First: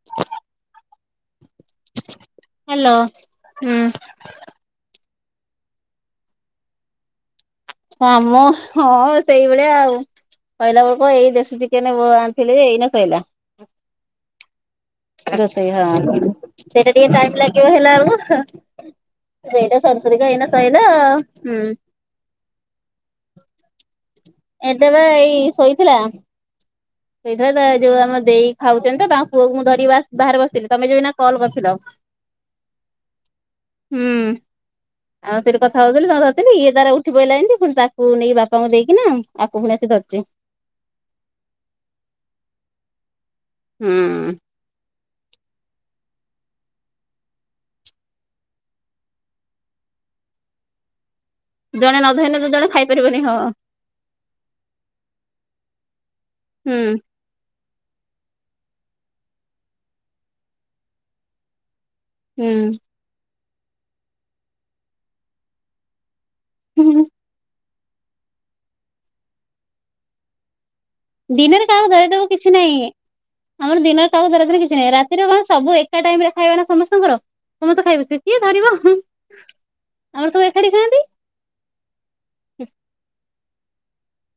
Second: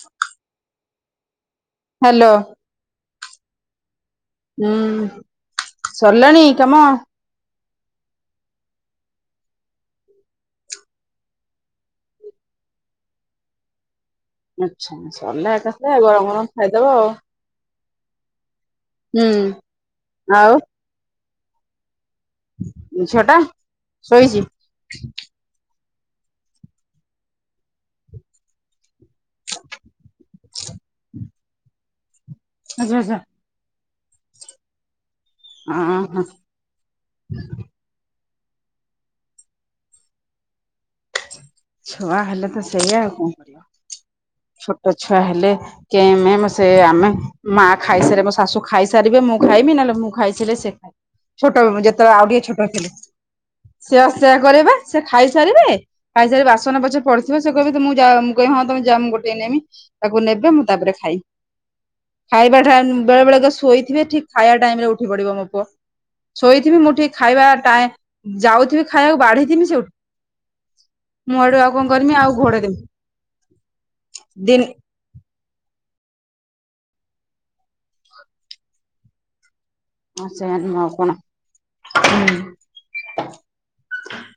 [inaudible] Hello. Hello ହୁଁ। ହୁଁ ସରଲାଣି କାମ। କାମ ହଁ ସେଇଭଳିଆ ଆଉ। କଇଲା ବୁଳୁକୁ ଏଇ ଦେଶୀ ଚିକେନ ବ ଆଣିଥିଲେ ଯେ ଏଇନେ ଶଇଲା। ଆଛା ସରିଲା ରୋଷେଇ ଏକା ହଁ ଥରେ ଆଉ ଗରମ ଗରମ ସେଇଟା ଖାଇଦବ। ଟିକେ [unintelligible] ହେଲା ବୁଳୁକୁ ହୁଁ ସେଇଟା ସରୁସରୁ କା ଏଇନା ଆଉ ସଇଲା ହୁଁ। ଝିଅ ଟା। ଶୋଇଚି। ଏଇଟା ପା ଏଇ ଶୋଇଥିଲା ଶୋଇଥିଲା ତା ଏ ଯୋଉ ଆମ ଦେଇ ଖାଉଛନ୍ତି ତ ତା ପୁଅକୁ ମୁଁ ଧରି ବାସ୍ ବାହାରେ ବସିଥିଲି ତମେ ଯୋଉ ଏଇନା କଲ କରିଥିଲ। ହୁଁ ଆଉ ସେଠି କଥା ହୋଉଥିଲି ତାକୁ ଓହୋ ଧରିଥିଲି। ଇଏ ତାର ଉଠି ପଇଲା ଯେମିତି ଫୁଣି ତାକୁ ପୁଅକୁ ନେଇକି ବାପାଙ୍କୁ ଦେଇକିନା ଆକୁ ଫୁଣି ଆସି ଧରିଛି। ଛୁଆ ହେଲେ ତ ସେଇଆ ଆଉ କଣ। ହୁଁ। ଛୋଟ ଛୁଆ ହେଲେ କେମେମ୍ ସେ ଆମେ ମା ଖାଇସାରି ମୋ ଶାଶୁ ଖାଇ ସାରିବେ ମୁଁ ଖାଇବି। ନହେଲେ ମୁଁ ଖାଇ ସାଇଲେ ସେ ଛୋଟ ଉଁ ଜଣେ ନ ଯେତେବେଳେ ଆଉ ଧଇଲେ ଟିକେ ଦି ଛୋଟ ଜଣ ଥିଲି। ଖାଇପାରିବେନି ହଁ ସିଏ ବା ସେୟା କରିବେ। ସେ ଖାଇସାରିବେ ଖାଇସାରିକି ବାସନ ହୁଁ ପଛେ ପ ସେ କହିବେଁ ମୁଁ ଯା ମୁଁ କହିବି ହଁ ତମେ ଯା ମୁଁ ଗୋଟେ ନେମି। ତାକୁ ନେବେ ମୁଁ ତାପରେ ଖାଇବି। ଖାଇବା ଟାଇ ବେଳେ ବେଳେ ଶୋଇଥିବେ ଠିକ ଖାଇବା ଟାଇମରେ ଉଠି ପଡିବ ମୋ ପୁଅ। ଶୋଇଥିବି ମୁଁ ହୁଁ। ଠିକ୍ ଖାଇବା ଟାଇ ଯାଉଥିବି ଖାଇବାକୁ ବାଢିଥିବି ସେ ଉଠି ମୁଁ ଆଡୁ ଦିନରେ ଆଉ କଣ କାହାକୁ କରିମି ଧରିଦବୁ ଆଉ କିଛି ଘୋଡେଇ ଦେମି ନାହିଁ। ଆମର ଦିନରେ କାହାକୁ ଧରେଇ କିଛି ଦିନ ନାହିଁ। ରାତି ରାତି କଣ ସବୁ ଏକା ଟାଇମ୍ ରେ ଖାଇବା ନା ସମସ୍ତଙ୍କର। ସମସ୍ତେ ଖାଇ ବସିଥିବେ। ସେ କିଏ ଧରିବ ହୁ। ହ ସେଇଆ ନୁହେଁ ଆଉ କଣ ହୁଁ।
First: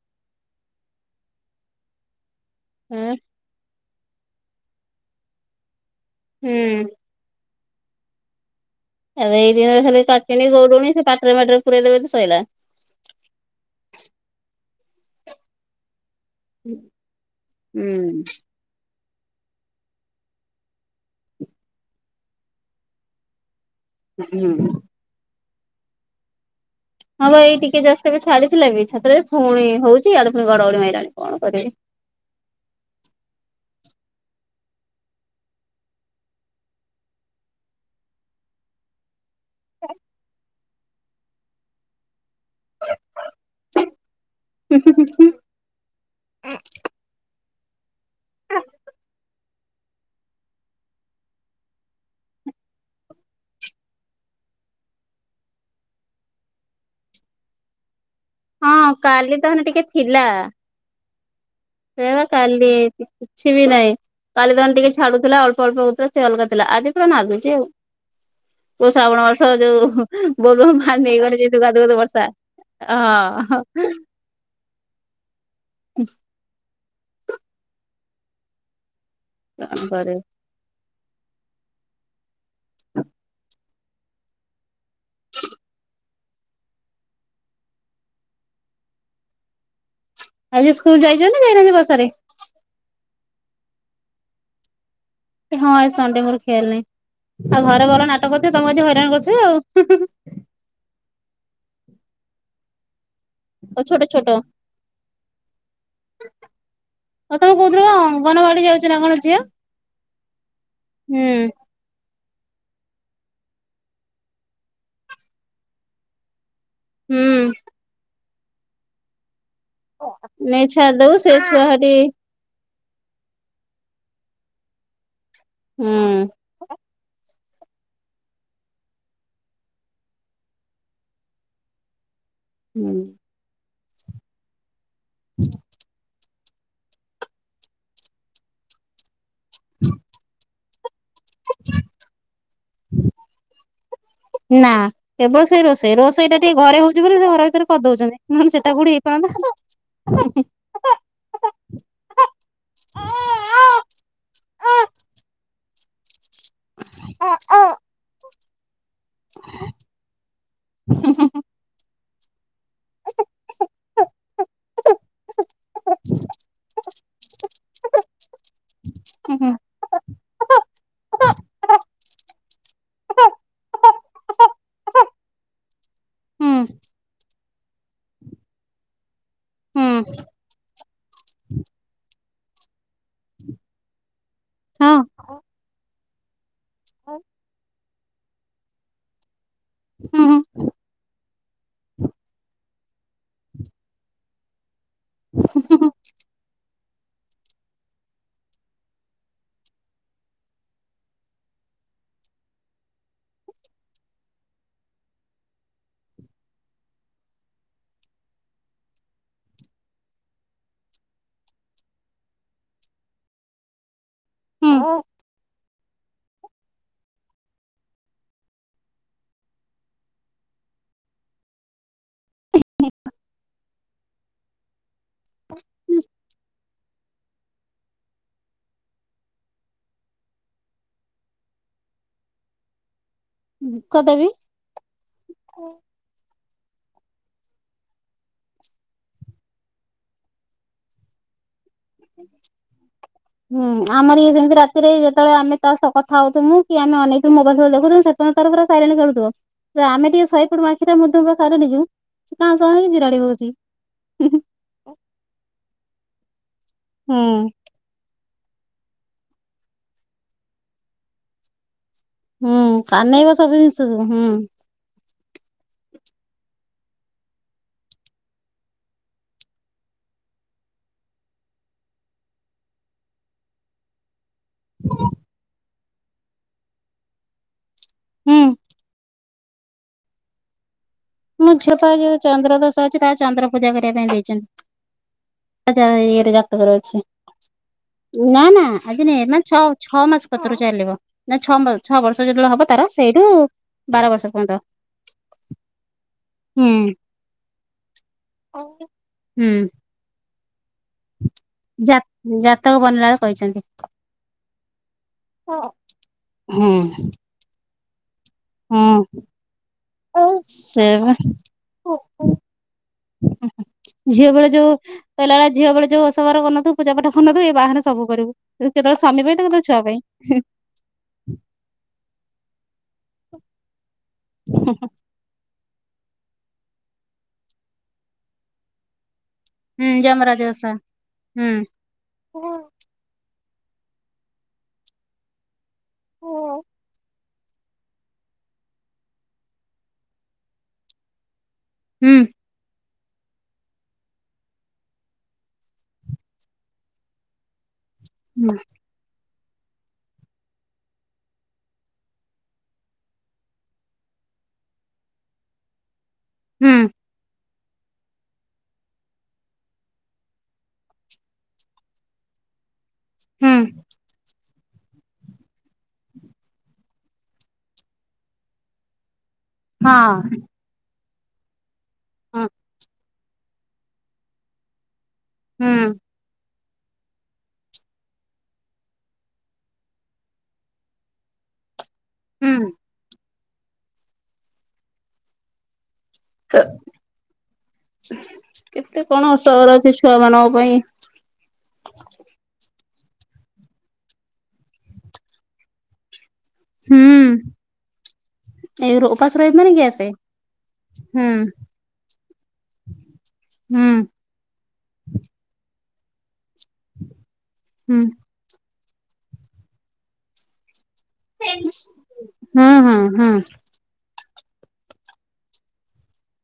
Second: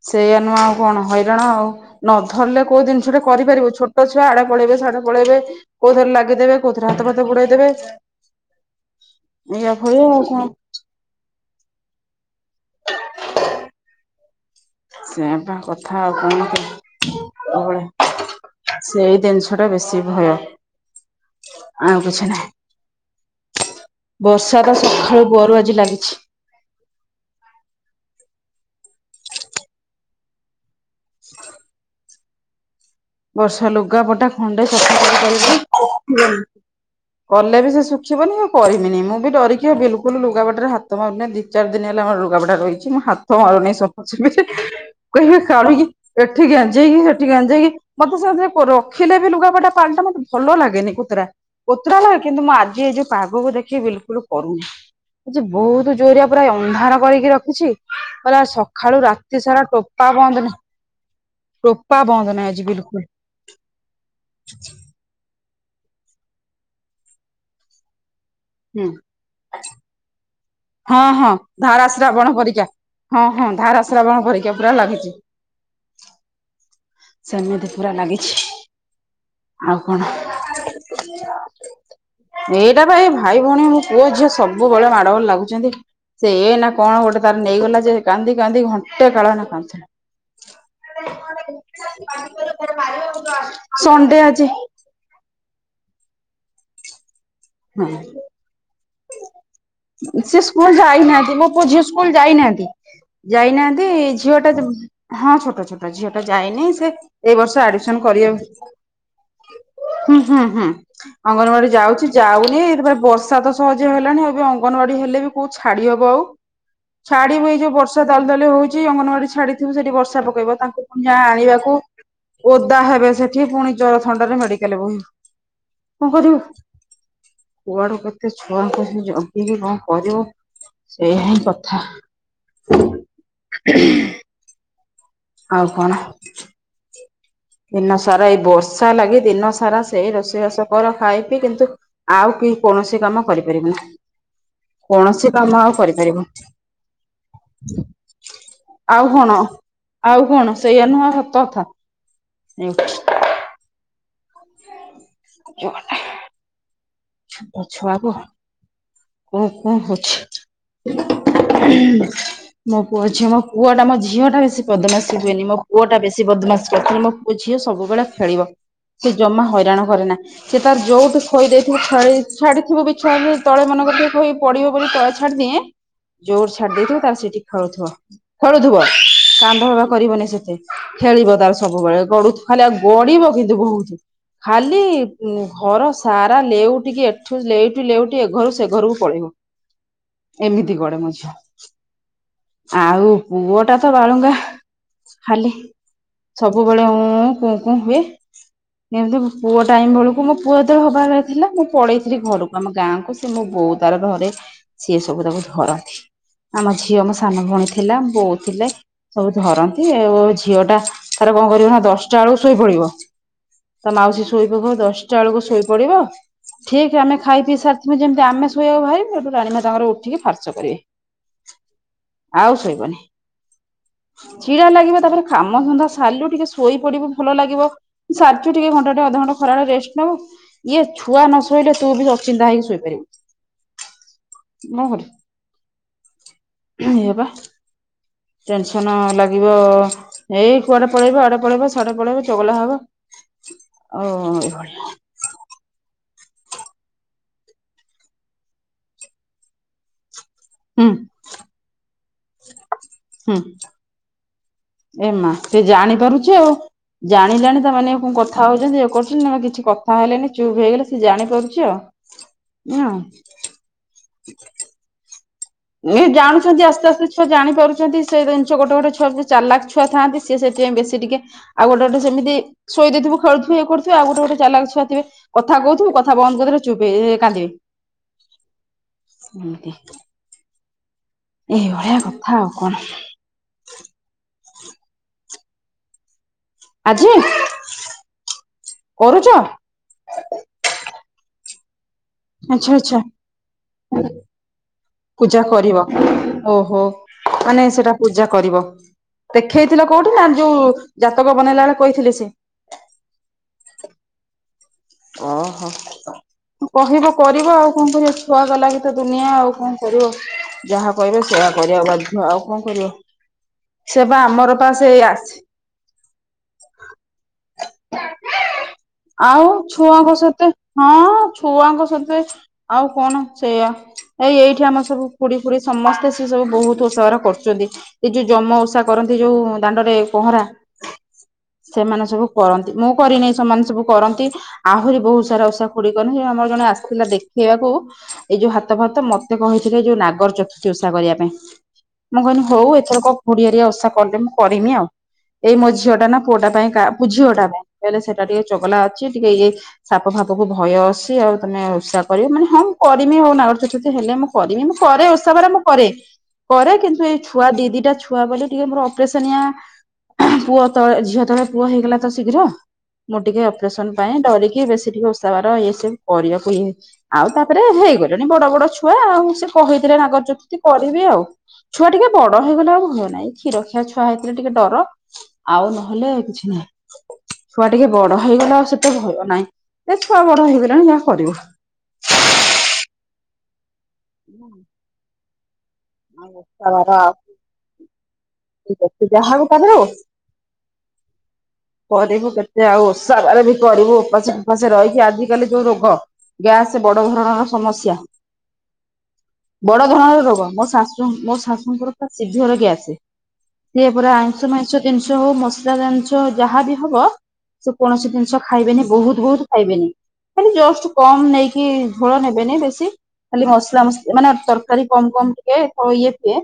ସେଇଆ ନୁହେଁ ଆଉ କଣ ହଇରାଣ ଆଉ। ନ ଧରିଲେ କୋଉ କୋଉ ଜିନିଷ ଟେ କରିପାରିବୁ। ଛୋ ଛୋଟ ଛୁଆ ଆଡେ ପଳେଇବେ ସେଆଡେ ପଳେଇବେ କୋଉଥିରେ ଲଗିଦେବେ ହୁଁ କୋଉଥିରେ ହାତ ଭାତ୍ ବୁଡେଇ ଦେବେ। ଏଇ ଦିନରେ ଖାଲି କଣ କଚେଣୀ ଗୋଉଡୁଣି ସେ ପାଟିରେ ଫାଟିରେ ପୁରାଇ ଦେବେ ଯଦି ଶଇଲା। [inaudible] ସେଇଆ ପା କଥା ଆଉ କଣ। ହୁଁ ସବୁବେଳେ ହୁଁ। ସେଇ ଜିନିଷରେ ବେଶୀ ଭୟ। ଆଉ କିଛି ନାହିଁ। ହୁଁ ବର୍ଷା ତ ସକାଳୁ ପହରୁ ଆଜି ଲାଗିଛି। ହଁ ପା ଏଇ ଟିକେ ଜଷ୍ଟ ଏବେ ଛାଡିଥିଲା ବି। ଛାତରେ ଫୁଣି ହୋଉଚି ଆଡେ ପୁଣି ଘଡଘଡ଼ି ମାଇଲାନି। କଣ କରିବୁ? ବର୍ଷା ଲୁଗାପଟା ଖଣ୍ଡେ ସଫା କରି କରିି ହୁଁ। କଲେ ବି ସେ ଶୁଖିବନି ଆଉ କରିବିନି। ମୁଁ ବି ଡରିକିରି ବିଲକୁଲ ଲୁଗା ପଟାରେ ହାତ ମାରୁନି ବି। ଦୁ ଚାର ଦିନ ହେଲା ଆମର ଲୁଗାବଡା ରହିଛି ମୁଁ ହାତ ମାରୁନି ସଫା ସଫିରେ। କହିବେ କାଳିକିି ଏଠି ଗାଞ୍ଜି ହେଇକି ସେଠି ଗାଞ୍ଜି ହେଇକି ମତେ ସେରେ ରଖିଲେ ବି ଲୁଗାପଟା ପାଲଟା ମତେ ଭଲ ଲାଗେନି କୁତୁରା। କୋତରା ଲାଗେ କିନ୍ତୁ ମୁଁ ଆଜି ଏଇ ଯୋଉ ପାଗକୁ ଦେଖିକି ବିଲକୁଲ କରୁନି। ଆ ବହୁତ ଜୋରିଆ ପୁରା ଅନ୍ଧାର କରିକି ରଖିଛି। କଲେ ହଁ ସକାଳୁ କାଲି ରାତି ତାହେଲେ ସାରା ଟିକେ ଟୋପା ଥିଲା ବନ୍ଦ ନାହିଁ। ଟୋପା ସେଇବା ବନ୍ଦ ନାହିଁ ଆଜି କାଲି ବିଲକୁ କିଛି ବି ନାହିଁ। କାଲି ଦଣ୍ଟି ଛାଡୁଥିଲା ଅଳ୍ପ ଅଳ୍ପ ହୋଉଥିଲା। ସେ ଅଲଗା ଥିଲା ଆଜି ପୁରା ନାଗୁଛି ଆଉ। ହୁଁ। ଶ୍ରାବଣ ବର୍ଷ ଥ ଯୋଉ ବୋଲବମ ହଁ ପାଣି ହଁ ନେଇଗଲେ ଯେମିତି କାଦୁଅ ଧାରା କାଦୁଅ ବର୍ଷା ଶ୍ରାବଣ ପରିକା ହଁ ହଁ ଧାରା ଶ୍ରାବଣ ପରିକା ପୁରା ଲାଗିଛି। ସେମିତି ପୁରା ଲାଗିଛି। ଆଉ କଣ? ଏଇଟା ପା ଏଇ ଭାଇ ଭଉଣୀ ମୋ ପୁଅ ଝିଅ ସବୁବେଳେ ମାଡ ଗୋଳ ଲାଗୁଛନ୍ତି। ସେ ଏନା କଣ ଗୋଟେ ତାର ନେଇଗଲା ଯେ କାନ୍ଦି କାନ୍ଦି ଘଣ୍ଟେ କାଳ ନା କାନ୍ଦୁଥିଲା। ଆଜି ସ୍କୁଲ ଯାଇଛନ୍ତି ନା ଯାଇନାହାନ୍ତି ବର୍ଷାରେ? ସଣ୍ଡେ ଆଜି। ହଁ ସଣ୍ଡେ ମୋର ଆଜି ଖିଆଲି ନାହି। ଆଉ ଘରେ ହଁ ଉଲ ନାଟ କରିଥିବେ ତ ତମକୁ ଆଜି ହଇ ସେ ସ୍କୁଲ ଯାଇନାହାନ୍ତି ମୋ ପୁଅ ଝିଅ ସ୍କୁଲ ଯାଇନାହାନ୍ତି। ଆଉ ଯାଇନାହାନ୍ତି ଛୋଟ ଛୋଟ ଝିଅଟା ହଁ ଛୋଟ ଛୋଟ ଝିଅ ଟା ଯାଇନି। ସେ ଆଉ ଏଇ ତମେ ବର୍ଷ କହୁଥିଲ ଆଡମିସନ କରିବା। କଣ ଅଙ୍ଗନବାଡି ଯାଉଛି ନା କଣ ଝିଅ? ହୁଁ ହୁଁ ହୁଁ ହୁଁ ଅଙ୍ଗନବାଡି ଯାଉଛି। ଯାଉନି ଏ ବର୍ଷା ତ ସହଜ ହେଲାଣି ଆବେ ଅଙ୍ଗନବାଡି ହେଲେ ବି କୋଉ ଛାଡି ହବ ଆଉ ହୁଁ ଛାଡିବି ଯୋଉ ବର୍ଷା ଦାଲ ଦାଲି ହଉଛି ଅଙ୍ଗନବାଡି ଛାଡି ହୁଁ ସେଠି ବର୍ଷା ପକେଇବ ନେଇ ତାଙ୍କୁ ଛାଡିଦବୁ କା ସେ ଛୁଆ ଆଣିବାକୁ ସେଠି ଓଦା ହେବେ ସେଠି ପୁଣି ଜର ଥଣ୍ଡା ରେ ମେଡିକାଲ ବୋହି ହୁଁ ବୁ କଣ କରିବୁ କୁଆଡେ କେତେ ଛୁଆଙ୍କୁ ସେ ଜଗିକି କଣ କରିବ ସେଇ ହିଁ କଥା ହୁଁ। ହ ଆଉ କଣ? ଦିନ ସାରା ଏଇ ବର୍ଷା ଲାଗି ଦିନ ସାରା ସେଇ ରୋଷେଇବାଷ କର ଖାଇ ପିଇ କିନ୍ତୁ ଆଉ କି କୌଣସି କାମ କରିପାରିବନି। ନା କେବଳ ସେ ରୋଷେଇ କରିପାରିବୁନି। ରୋଷେଇ ଟା ଟିକେ ଘରେ ହଉଛି ବୋଲି ସେ ଘର ଭିତରେ କରିଦଉଛନ୍ତି ନ ହେଲେ ସେଟା କୋଠି ଆଉ କଣ ହେଇପାରନ୍ତା। ଆଉ କଣ ସେଇଆ ନୁହଁ ସତ କଥା। ହଁ। କୋ [unintelligible] ଛୁଆକୁ କୁଁ କୁଁ ହୋଉଛି। ମୋ ପୁଅ ଅଛି ମୋ ପୁଅଟା ମୋ ଝିଅ ଟା ବେଶୀ ବଦମାସ ହୁଏନି ମୋ ପୁଅଟା ବେଶୀ ବଦମାସସି କରିଥିଲି ମୋ ଓ ଝିଅ ସବୁବେଳେ ଖେଳିବ ସେ ଜମା ହଇରାଣ କରେ ନା ସେ ତାର ଯୋଉଠି ଖୋଇଦ ଛାଡିଥିବଛ ତଳେ ମନଙ୍କ ଟିକେ କହି ପଡିବ ବୋଲି ତଳେ ଛାଡିଦିଏ। ଜୋର ଛାଡି ଦେଇଥିବ ତାର ସେଠି ଖେଳୁଥିବ ଖେଳୁଥିବ କାନ୍ଦ ହବା କରିବନି ସେତେ ଖେଳିବ ତାର ସବୁବେଳେ ଗୁ ଖାଲି ଆଉ ଗଡିବ କିନ୍ତୁ ବହୁତ। ଖାଲି ଘର ସ ସାରା ଲେଉଟିକି ଏଠୁ ଲେଉଠୁ ଲେଉଠି ଏ ଘରୁ ସେ ଘରକୁ ପଳେଇବ। ଏମିତି ଗଡ଼େ ମୋ ଝିଅ ଆଉ ପୁଅଟା ତ ବାଳୁଙ୍ଗା ଖାଲି ସବୁବେଳେ ଉମ ଉମ କୁଁ କୁଁ ହୁଏ। ଏମିତି ଉମ ପୁଅ ଟାଇମ ବେଳକୁ ମୋ ପୁଅ ସେତେବେଳେ ହବାର ଥିଲା ମୁଁ ପଳେଇଥିଲି ଘରକୁ ଆମ ଗାଁକୁ ସେ ମୋ ବୋଉ ତାର ଧରେ, ସିଏ ସବୁ ତାକୁ ଧରନ୍ତି। ଆମ ଝିଅ ମୋ ସାନ ଭଉଣୀ ଥିଲା, ବୋଉ ଥିଲେ। ସବୁ ଧରନ୍ତି ଆଉ ଝିଅ ଟା ତାର କଣ କରିବ ନା ଦଶଟା ବେଳକୁ ଶୋଇପଡିବ ତା ମାଉସୀ ଶୋଇ ପକଇବ ଦଶଟା ବେଳକୁ ଶୋଇପଡିବ ଠିକ ଆମେ ଖାଇ ପିଇ ସାରିଥିବୁ ଯେମିତି ଆମେ ଶୋଇବାକୁ ବାହାରିବୁ ସେଇଠୁ ରାଣୀମା ତାଙ୍କର ଉଠିକି ଫାର୍ଚ୍ଚ କରିବେ। ଆଉ ଶୋଇବନି। ଚିଡ଼ା ଲାଗିବ ତାପରେ କାମଧନ୍ଧା ସାରିଲୁ ଟିକେ ଶୋଇପଡିବୁ ଭଲ ଲାଗିବ ସାରଛୁ ଟିକେ ଘଣ୍ଟାଟେ ଅଧଘଣ୍ଟା ଖରାରେ ରେଷ୍ଟ ନେବୁ ଇଏ ଛୁଆ ନ ଶୋଇଲେ ତୁ ବି ଅଚିନ୍ତା ହେକି ଶୋଇପାରିବୁନି। କଣଦେବି କଣ କରିବି, ଏଇପା ଟେନସନ ଲାଗିବ, ଏଇ କୁଆଡେ ପଳେଇବ ଆଡେ ପଳେଇବ କୁଆଡେ ପଳେଇବ, ଚଗଲା ହବ ହୁଁ ଅ ଆମର ଇଏ ସେମିତି ରାତିରେ ଏଇଭଳିଆ। ଯେତେବେଳେ ଆମେ ତା ସହିତ କଥା ହଉଥୁମୁ କି ଆମେ ଅନେଇ ଥିବୁ ମୋବାଇଲ ଫୋବାଇଲ ଦେଖୁଥିବୁ ସେତେବେଳେ ତାର ପୁରା ସାଇଲେଣ୍ଟ ଖେଳୁଥିବ। ଆମେ ଟିକେ ଶହେ ପଡ଼ିବୁ ହୁଁ ଆଖିଟା ମୁଦି ଦେବୁ ପୁରା ସାଇଲେଣ୍ଟ ହେଇଯିବୁ ସେ କାଉଁ କାଉଁ ହୋଇ ଏନ୍ତି ରଡ଼ି ହୁଁ ପକାଉଛି ହି ହି। ଏ ମା ସେ ଜାଣିପାରୁଚି ଆଉ ହୁଁ ଜାଣିଲାଣି ତାମାନେ ମୁକ କଥା ହଉଚନ୍ତି ଇଏ କରୁଚନ୍ତି ନହେଲେ କିଛି କଥା ହେଲେନି ଚୁପ୍ ହେଇଗଲେ ସିଏ ଜାଣିପାରୁଚି ଆଉ। ହୁଁ କାନେଇବ ସବୁ ଜିନିଷକୁ ହୁଁ। ଇଏ ଜାଣୁଛନ୍ତି ଆସ୍ତେ ଆସ୍ତେ ଛୁଆ ଜାଣିପାରୁଛନ୍ତି ସେ ଜିନିଷ ଗୋଟେ ଗୋଟେ ଛୁଆ ଯଦି ଚାଲାଖ ଛୁଆ ଥାନ୍ତି ସିଏ ସେଥିପାଇଁ ବେଶୀ ଟିକେ ଆଉ ଗୋଟେ ଗୋଟେ ସେମିତି ଶୋଇ ଦେଇଥିବୁ ଖେଳୁଥିବ ଇଏ କରୁଥିବ ଆଉ ଗୋଟେ ଗୋଟେ ଚାଲାକ ଛୁଆ ଥିବେ କଥା କହୁଥିବୁ କଥା ବନ୍ଦ କରିଦେଲେ ଚୁପ୍ ହେଇଯିବେ ଏ ଏ କାନ୍ଦିବେ। ହୁଁ। ଏମିତି। ମୋ ଝିଅପା ଏଇଭଳିଆ ଯୋଉ କଥା ଆଉ ଚନ୍ଦ୍ର କଣ ଦୋଷ ଅଛି ତାର ଚନ୍ଦ୍ର ପୂଜା କରିବା ପାଇଁ ଯାଇଛନ୍ତି ତା ଇଏରେ ଜା ତାଙ୍କର ଅଛି ଆଜି ନା ନା ଆଜି ନାଇଁ କରୁଛ ଏ ମାନେ ଛଅ ଛଅ ମାସ କତରୁ ଚାଲିବ ନା ଛଅ ମା ଛଅ ବର୍ଷ ଯେତେବେଳେ ହବ ଆଚ୍ଛା ତାର ଆଚ୍ଛା ସେଇଠୁ ବାର ବର୍ଷ ପର୍ଯ୍ୟନ୍ତ। ପୂଜା କରିବ। ଓହୋ ହୁଁ। ମାନେ ସେଇଟା ପୂଜା କରିବ ହୁଁ ଦେଖେଇଥିଲ କୋଉଠି ନା ଯୋଉ ଜାତକ ବନେଇଲା ବେଳେ ଜା କହିଥିଲେ ସେ ଜାତକ ବନିଲାବେଳେ କହିଚନ୍ତି। ଓହୋ ହଁ ହୁଁ। କହିବ କରିବ ଆଉ କଣ କରିବ ଛୁଆକ ଲାଗିତ ହୁଁ ଦୁନିଆ ଆଉ କଣ କରିବ ସେ ଯାହା ବା କହିବେ ସେଇଆ କରିବାକୁ ବାଧ୍ଯ ଆଉ କଣ କରିବ ସେ ବା ଆମର ପା ସେ ସେ କହିଲା ଭଳିଆ ଝିଆ ବେଳେ ଯଉ ଓଷା ବାର କରନଥିବୁ ପୂଜା ପାଠ କରନଥିବୁ ଏଇ ବାହାହେନେ ସବୁ କରିବୁ କେତେବେଳେ ସ୍ଵାମୀ ପାଇଁତ ଆଉ କେତେବେଳେ ଛୁ ଛୁଆଙ୍କ ସତେ ହଁ ଛୁଆଙ୍କ ସତେ ଆଉ କଣ ସେଇଆ। ଏଇ ଏଇଠି ଆମର ସବୁ ଖୁଡ଼ି ଫୁଡି ସମସ୍ତେ ସେ ସବୁ ବହୁତ୍ ଓଷା ବାର କରୁଚନ୍ତି ଏ ଯୋଉ ଜମ ଓଷା କରନ୍ତି ଯୋଉ ହୁଁ ଦାଣ୍ଡରେ ଯମରାଜ ପହଁରା ଓଷା ହୁଁ। ସେମାନେ ସବୁ ହୁଁ କରନ୍ତି ମୁଁ କରିନି ସେମାନେ ସବୁ କରନ୍ତି ଆହୁରି ବହୁତ୍ ସାରା ଓଷା ଖୁଡ଼ି କରନ୍ତି, ଆମର ହୁଁ ଜଣେ ଆସିଥିଲା ଦେଖେଇବାକୁ ଏଇ ଯୋଉ ହାତ ଫାତ ମତେ କହିଥିଲେ ଯୋଉ ନାଗର ଚୋର୍ଥତି ଓଷା କରିବା ପାଇଁ ହୁଁ ମୁଁ କହିଲି ହଉ ଏଥରକ ଖୁଡ଼ିଅରିକା ଓଷା କଲେ ମୁଁ କରିମି ଆଉ। ଏଇ ମୋ ଝିଅ ଟା ନା ପୁଅଟା ପାଇଁ କା ମୋ ଝିଅଟା ପାଇଁ କହିଲେ ସେଟା ଟିକେ ଚଗଲା ଅଛି ଟିକେ ଇଏ ସାପ ଫାପକୁ ଭୟ ଅସି ଆଉ ତମେ ଓଷା କରିବ ମାନେ ହଁ ମୁଁ କରିମି ଆଉ ନାଗର ଚତୁର୍ଥୀ ହେଲେ ମୁଁ କରିମି ମୁଁ କରେ ଓଷା ବାର ମୁଁ କରେ କରେ ହଁ ହଁ କିନ୍ତୁ ଏଇ ଛୁଆ ଦି ଦିଟା ଛୁଆ ବୋଲି ଟିକେ ମୋର ଅପରେସନିଆ ପୁଅ ତ ଝିଅ ତଳେ ପୁଅ ହେଇଗଲା ତ ଶୀଘ୍ର ମୁଁ ଟିକେ ଅପରେସନ ପାଇଁ ଡରିକି କି ବେଶୀ ଟିକେ ଓସାବାର ଇଏ ସିଏ କରିବାକୁ ଇ ଆଉ ତାପରେ ହେଇଗଲେଣି ବଡ଼ ବଡ଼ ଛୁଆ ଆଉ ସେ କହିଥିଲେ ନାଗଚୁତିର୍ଥୀ କରିବି ଆଉ ଛୁଆ ଟିକେ ବଡ଼ ହେଇଗଲେ ଆଉ ହଲ ନାହିଁ କ୍ଷୀର ଖ୍ିଆ ଛୁଆ ହେଇଥିଲେ ଟିକେ ଡର ଆଉ ହୁଁ ନହେଲେ କିଛି ନାହିଁ ଛୁଆ ଟିକେ ବଡ଼ ହେଇଗଲା ଆଉ ସେତେ ଭୟ ନାଇଁ। ଏ ଛୁଆ ବଡ଼ ହେଇଗଲାଣି ଯାହା କରିବୁ। ହୁଁ। ହୁଁ। ଆଉ ତା ବାବା କେତେ କଣ ଯାହାକୁ ତାପରେ ଅସର ଅଛି ଛୁଆ ମାନଙ୍କ ପାଇଁ କରିବୁ କେତେ ଆଉ ସରେବି କରିବୁ ଉପାସ ଫାସ ରହିକି ଆଜିିକାଲି ଯୋଉ ରୋଗ ଗ୍ୟାସ ହୁଁ। ବଡ଼ ଧରଣର ସମସ୍ୟା ଏଇ ଉପାସ ରହିବ ମାନେ ବଡ଼ ଗ୍ୟାସେ ଧରଣର ରୋଗ ମୋ ଶା ଶ ହୁଁ ମୋ ଶାଶୁଙ୍କର ତା ସିଝରୋଗୀ ଗ୍ୟାସ୍ ହୁଁ ସିଏ ପୁରା ଆଇଁଷ ମାଇଁଷ ଜିନିଷ ହଉ ମସାଲା ଜିନିଷ ଯାହାବି ହବ ସେ ହୁଁ। କୋଣସି ଖାଇବେନି ବହୁତ ବହୁତ ଖାଇବେନି ଖାଲି ଜଷ୍ଟ କମ ନେଇକି ହୁଁ ଝୋଳ ନେବେନି ବେଶୀ ହୁଁ ହୁଁ ଖାଲି ମସଲା ମସଲି ମାନେ ତରକାରୀ କମ କମ। ଣ ଇଏ ପଏ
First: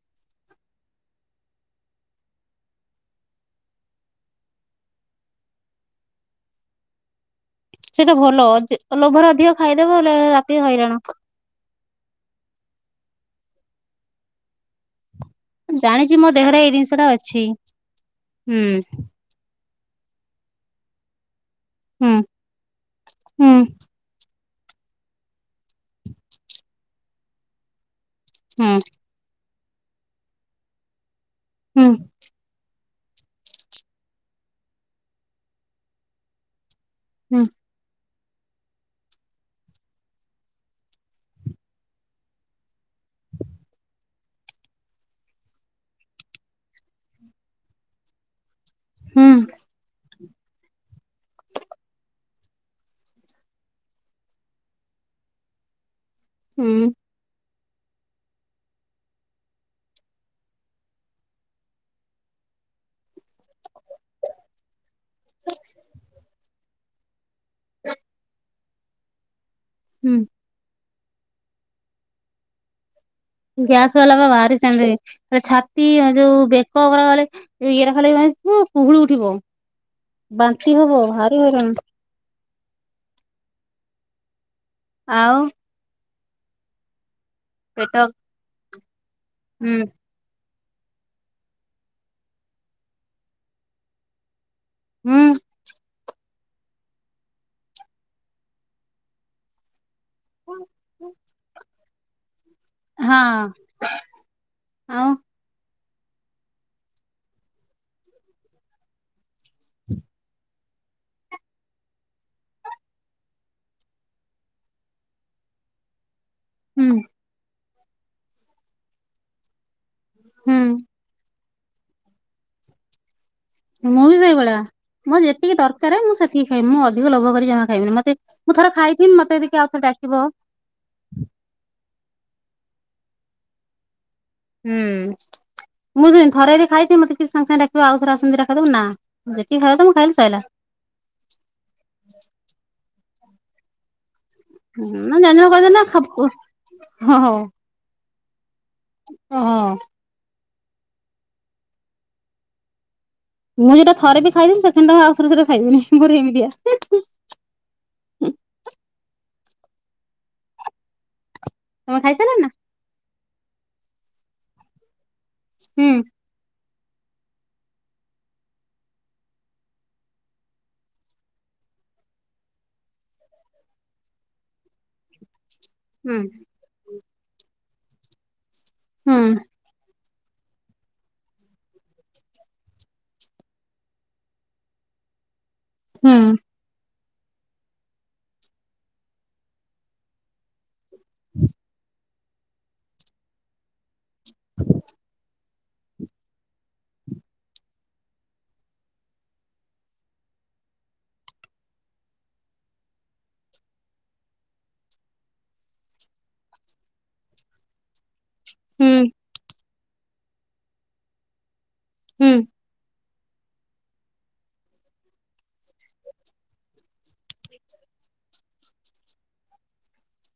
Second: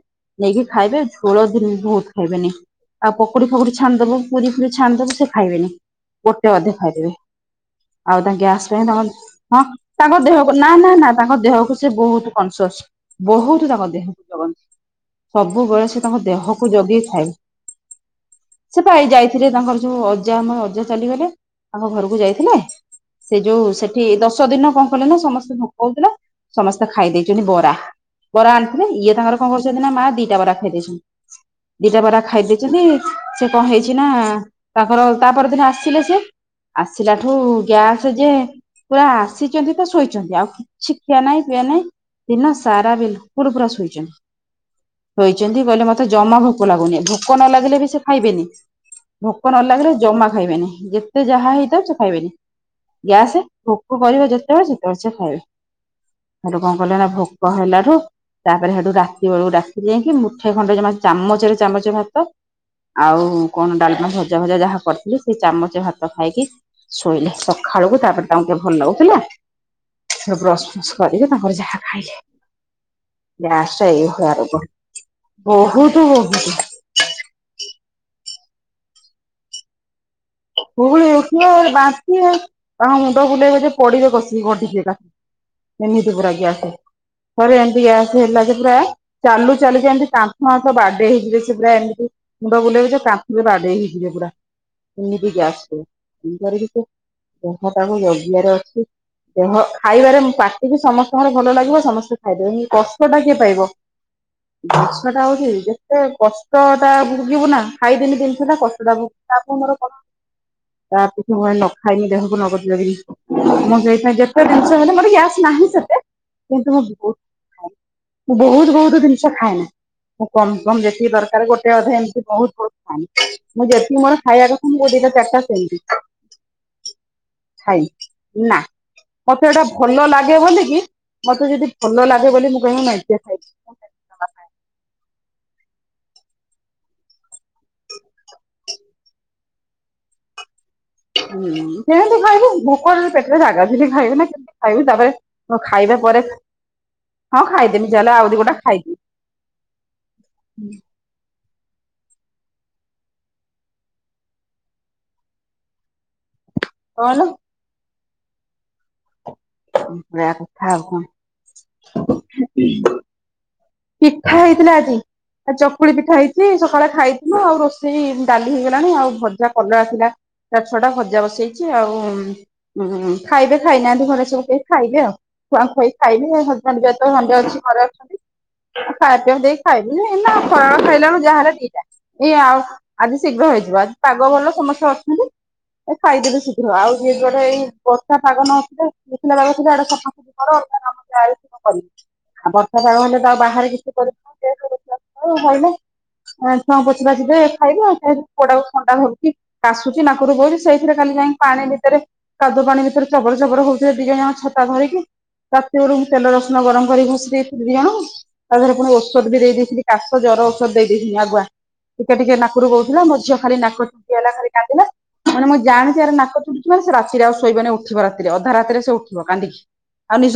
ନେଇକି ଖାଇବେ ଝୋଳ ଦିନ ବି ବହୁତ ଖାଇବେନି। ଆଉ ପକୁଡି ଫକୁଡି ଛାଣିିଦବୁ ପୁରୀ ପୁରୀ ଛାଣିଦବୁ ସେ ଖାଇବେନି ଗୋଟେ ଅଧେ ଖାଇଦେବେ। ସେଇଟା ଆଉ ଭଲ ତାଙ୍କେ ଗ୍ୟାସ ପାଇଁଙ୍କ ହଁ ଲୋଭରେ ଅଧିକ ଖାଇଦବ ବଲେ ତାଙ୍କ ଦେହକୁ ରାତି ନା ନା ହଇରାଣ। ନା ତାଙ୍କ ଦେହକୁ ସେ ବହୁତ କନସିଅସ୍ ବହୁତ ତାଙ୍କ ଦେହକୁ ଜଗନ୍ତି। ସବୁବେଳେ ସେ ଜାଣିଛି ତାଙ୍କ ମୋ ଦେହରେ ଦେହକୁ ଏଇ ଜିନିଷ ଟା ଜଗେଇଥାଏ। ଅଛି ହୁଁ ସେ ତ ଯାଇଥିଲେ ତାଙ୍କର ଯୋଉ ଅଜା ଆମ ଅଜା ଚାଲିଗଲେ ତାଙ୍କ ହୁଁ ଘରକୁ ଯାଇଥିଲେ। ସେ ହୁଁ ଯୋଉ ସେଠି ଦଶ ଦିନ କଣ କଲେ ନା ସମସ୍ତେ କହୁଥିଲା? ସମସ୍ତେ ଖାଇ ଦେଇଛନ୍ତି ବରା ବରା ଆ ହୁଁ ଇଏ ତାଙ୍କର କଣ କରୁଛନ୍ତି ନା ମା ଦିଟା ବରା ଖାଇ ଦେଇଛନ୍ତି ହୁଁ। ଦିଟା ବରା ଖାଇ ଦେଇଛନ୍ତି। ସେ କଣ ହେଇଛି ନା ତାଙ୍କର ତାପରଦିନ ଆସିିଲ ସେ ଆସିଲା ଠୁ ହୁଁ ଗ୍ୟାସ ଯେ ପୁରା ଆସିଛନ୍ତି ତ ଶୋଇଛନ୍ତି ଆଉ କିଛି ଖିଆ ନାହିଁ ପିଇଆ ନାଇଁ ଦିନ ସାରା ବିିନ ପୁର ପୁରା ଶୋଇଛନ୍ ସୋଇଛନ୍ତି କହିଲେ ମତେ ଜମା ଭୋକ ଲାଗୁନି ଭୋକ ନ ଲାଗିଲେ ବି ସେ ଖାଇବେନି ହୁଁ ଭୋକ ନ ଲାଗିଲେ ଜମା ଖାଇବେନି ଯେତେ ଯାହା ହେଇଥା ସେ ଖାଇବେନି। ଗ୍ୟାସ ଭୋକ କରିବ ଯେତେବେଳେ ସେତେବେଳେ ସେ ଖାଇବେ। ହେଲେ କଣ ହୁଁ କଲେ ନା ଭୋକ ହେଲାରୁୁ ତାପରେ ସେଠୁ ରାତି ବେଳୁ ରାତିରେ ଯାଇକି ମୁଠେ ଖଣ୍ଡେମା ଚାମଚରେ ଚାମଚ ଭାତ ଆଉ କଣ ଡାଲମା ଭଜା ଭଜା ଯାହା କରିଥିଲି ସେ ଚାମଚ ଭାତ ଖାଇକି ଶୋଇଲେ। ସକାଳକୁ ତାପରେ ତାଙ୍କୁ ଟିକେ ଭଲ ଲାଗୁଥିଲା ହୁଁ। ସେ ବ୍ରସ୍ ଫ୍ରସ୍ କରିକି ତାଙ୍କର ଯାହା ଖାଇଲେ? ଗ୍ୟାସ୍ ଟା ଗ୍ୟାସ ବାଲା ବା ଏଇଭଳିଆ ରୋଗ ବାହାରିଛନ୍ତି ଛାତି ବହୁତ ବହୁତ ଯୋଉ ବେ ବ ଗଲେ ଇଏରେ ଖାଲେ ପ କୁହୁଳି ଉଠିବ। ବାନ୍ତି ହବ ଗୁଗୁଳି ଭାରି ଉଠିବ ହଇରାଣ। ବାନ୍ତି ତାଙ୍କ ମୁଣ୍ଡ ବୁଲେଇବେ ଯେ ପୋଡିବେ କସିକି ଗିକା। ଆଉ? ଏମିତି ପୁରା ଗ୍ୟାସ ଥରେ ପେଟ ହେଲା ଯେ ଚାଲୁ ଚାଲୁକା ଗ୍ୟା ସ ହେଲା ଯେ ଭ୍ରା ଚାଲୁ ହୁଁ ଚାଲୁ କେନ୍ତି ତା ହଁ ସ ବାର୍ଡେ ହେଇଯିବ ସେ ପୁରା ଏମିତି ମୁଣ୍ଡ ବୁଲେଇବ କାଥରେ ବାଡେଇ ହେଇଯିବେ ପୁରା। ହଁ। ଏମିତି ଗ୍ୟାସ କି ସେ ଯାହା ତାଙ୍କ ଜଗିଆରେ ଅଛି। ଦେହ ଖାଇବାରେ ହଁ ପାଟିକୁି ସମସ୍ତଙ୍କର ଭଲ ଲାଗିବ ସମସ୍ତେ। ଖାଇଦେବେ କଷ୍ଟ ଟା କିଏ ପାଇବ କଷ୍ଟଟା ଆଉ ସେ କଷ୍ଟଟା ଭୋଗିବୁ ନା ଖାଇଦେମି ଜିନିଷ ଟା କଷ୍ଟଟା ଭୋଗିବ ଲାଭ ମୋର କଣ ତା ପଛେ ମାନେ ନଖାଇକି ଦେହକୁ ନଗଦ ଜଗ। ମୁଁ ସେଇପାଇ ଯେତେ ଜିନିଷ ହେଲେ ମୋର ଗ୍ୟାସ ନାହିଁ ସେତେ। କିନ୍ତୁ ମୁଁ ହୁଁ ବହୁତ୍ ମୁଁ ବହୁତ ବହୁତ ଜିନିଷ ଖାଏନା। ମୁଁ କମ୍ ହୁଁ କମ୍ ଯେତିକି ଦରକାର ଗୋଟେ ଅଧେ ଏମିତି ବହୁତ୍ ବହୁ ଖାନି ମୁଁ ଯେତିକି ମୋର ଖାଇବା କଥା ଦେଇ ତା ହଁ ଯେତିକି ଦର୍ କାରାରେ ମୁଁ ସେତିକି ଖାଇମି ମୁଁ ଅଧିକ ଲୋଭ କରି ଜମା ଖାଏ ଖାଇବିନି ମତେ ମୁଁ ନା ଥରେ ଖାଇଥିଲି ମ ମତେ ଏଇଟା ଭଲ ଲାଗେ ବୋଲି କି ମତେ ଯଦି ଭଲ ଲାଗେ ବୋଲି ମୁଁ [inaudible] ନାଇକି ଖାଇଛି। ହୁଁ ଉଁ ମୁଁ ସେମିତି ଥରେ ଯଦି ଖାଇଥିଲି ମତେ କି ସାଙ୍ଗେ ସାଙ୍ଗେ ଡାକିବ ଆଉଥରେ ଆସନି ଦିଟା ଖାଇଦାବ ନା। ଯେତିକି ଖାଇବା କଥା ମୁଁ ଖାଇଲି ସଇଲା। ହୁଁ କେମିତି ଖାଇବି ଭୋକରେ ଯଦି ପେଟରେ ଜାଗାଥିଲେ ଖାଇବି ନା। ଖାଇବି ତାପରେ ନା ଜାଣି ଶୁଣି ମୁଁ କହିଦେଲି ନା ଖାଇବା ପରେ ଖାବୁ ହଁ ଖାଇଦେବି ଚାଲେ ଆଉ ଦି ଗୁଣ୍ଡା ଖାଇବି। ହଁଁ ହଁ। ହୁଁ। ମୁଁ ଯୋଉ ଟା ଥରେ ବି ଖାଇବିନି ସେଖେଣ୍ଡ ଆଉସରେ ଖାଇବିନି ମୋ ଏମିତିଆ। ହାଲୋ। ଯାହା ହୋଉ ଆଉ କଣ? ତମେ ଖାଇ ସାଇଲ ନା? ପିଠା ହେଇଥିଲା ଆଜି ଆ ହୁଁ ଚକୁଳି ପିଠା ହେଇ ଥି ସକାଳେ ଖାଇଥିଲୁ ଆଉ ରୋଷେଇ ଡାଲି ହେଇଗଲାଣି ଆଉ ଭଜା କଲରା ଥିଲା। ଚାର୍ ଛଅଟା ଭଜା ବସେଇଛି ଆଉ ଉଁ-ଉଁ - ଉ ଖାଇବେ ଖାଇନାହାନ୍ତି ଘରେ ସବୁ କେ ଖାଇଲେ ଆଉ। ଛୁଆଙ୍କୁ ଖୋଇ ହୁଁ ସାଇଲେ ହଜ୍ ବେଣ୍ଡ [unintelligible] ଖାଇବା ହୁଁ ପିଆ ଦେଇକି ଖାଇବିନି ଏନା ଫଳଳ ଖାଇଲା ବେଳକୁ ଯାହା ହେଲା ଦିଟା। ଜୀ ଆଉ ଆଜି ଶୀଘ୍ର ହେଇଯିବ ଆଜି ପାଗ ଭଲ ସମସ୍ତେ ଅଛନ୍ତି ଏ ହୁଁ ଖାଇଦେବେ ସି ଥିବ ଆଉ ଯିଏ ଗନେ ଏଇ ବର୍ଷା ପାଗ ନଥିଲେ ଶୁଖିଲା ପାଗ ଥିଲେ ଏଡା ସଫା ମୋର [inaudible] ବର୍ଷା ଯାଗ ହେଲେ ତ ବାହାରେ [unintelligible] [unintelligible] ଖାଇବୁ ଆଉ ପୁଅଟା କୁ ଥଣ୍ଡା ଧରୁଛି। କାଶୁଛି ନାକରୁ ବୋହୁଉଛି ସେଇଥିରେ ଖାଲି ଯାଇକି ପାଣି ଭିତରେ। କାଦୁ ପାଣି ଭିତରେ ଚବର ଚବର ହୋଉଥିବେ ଦି ଜଣ ଜାଙ୍କ ଛତା ଧରିକି। ତାତି ରୁ ମୁ ତେଲ ରସୁଣ ଗରମ କରି ଘଷି ଦେଇଏ ଦି ଜଣଙ୍କୁ। ତା ଦେହରେ ପୁଣି ହୁଁ ଔଷଧ ବି ଦେଇେଇଥିଲି କାଶ ଜର ଔଷଧ ଦେଇ ଦେଇଥିନି ଆଗୁଆ ଟିକେ ହୁଁ। ଟିକେ ନା ଉପୁରୁ ବହୁଥିଲା ମୋ ଝିଅ ଖାଲି ନାକ ଚୁଣ୍ଟି ହେଲା ଖାଲି କାନ୍ଦିଲା। ମାନେ ମୁଁ ଜାଣୁଛି ହାର ନାକ ଚୁଣ୍ଟୀ ହୋଉଛି ରାତିରେ ଆଉ ଶୋଇବନି ଉଠିବ ରାତିରେ ଅଧା ରାତିରେ ସେ ଉଠିବ କାନ୍ଦିକି। ଆଉ ନିଜସ୍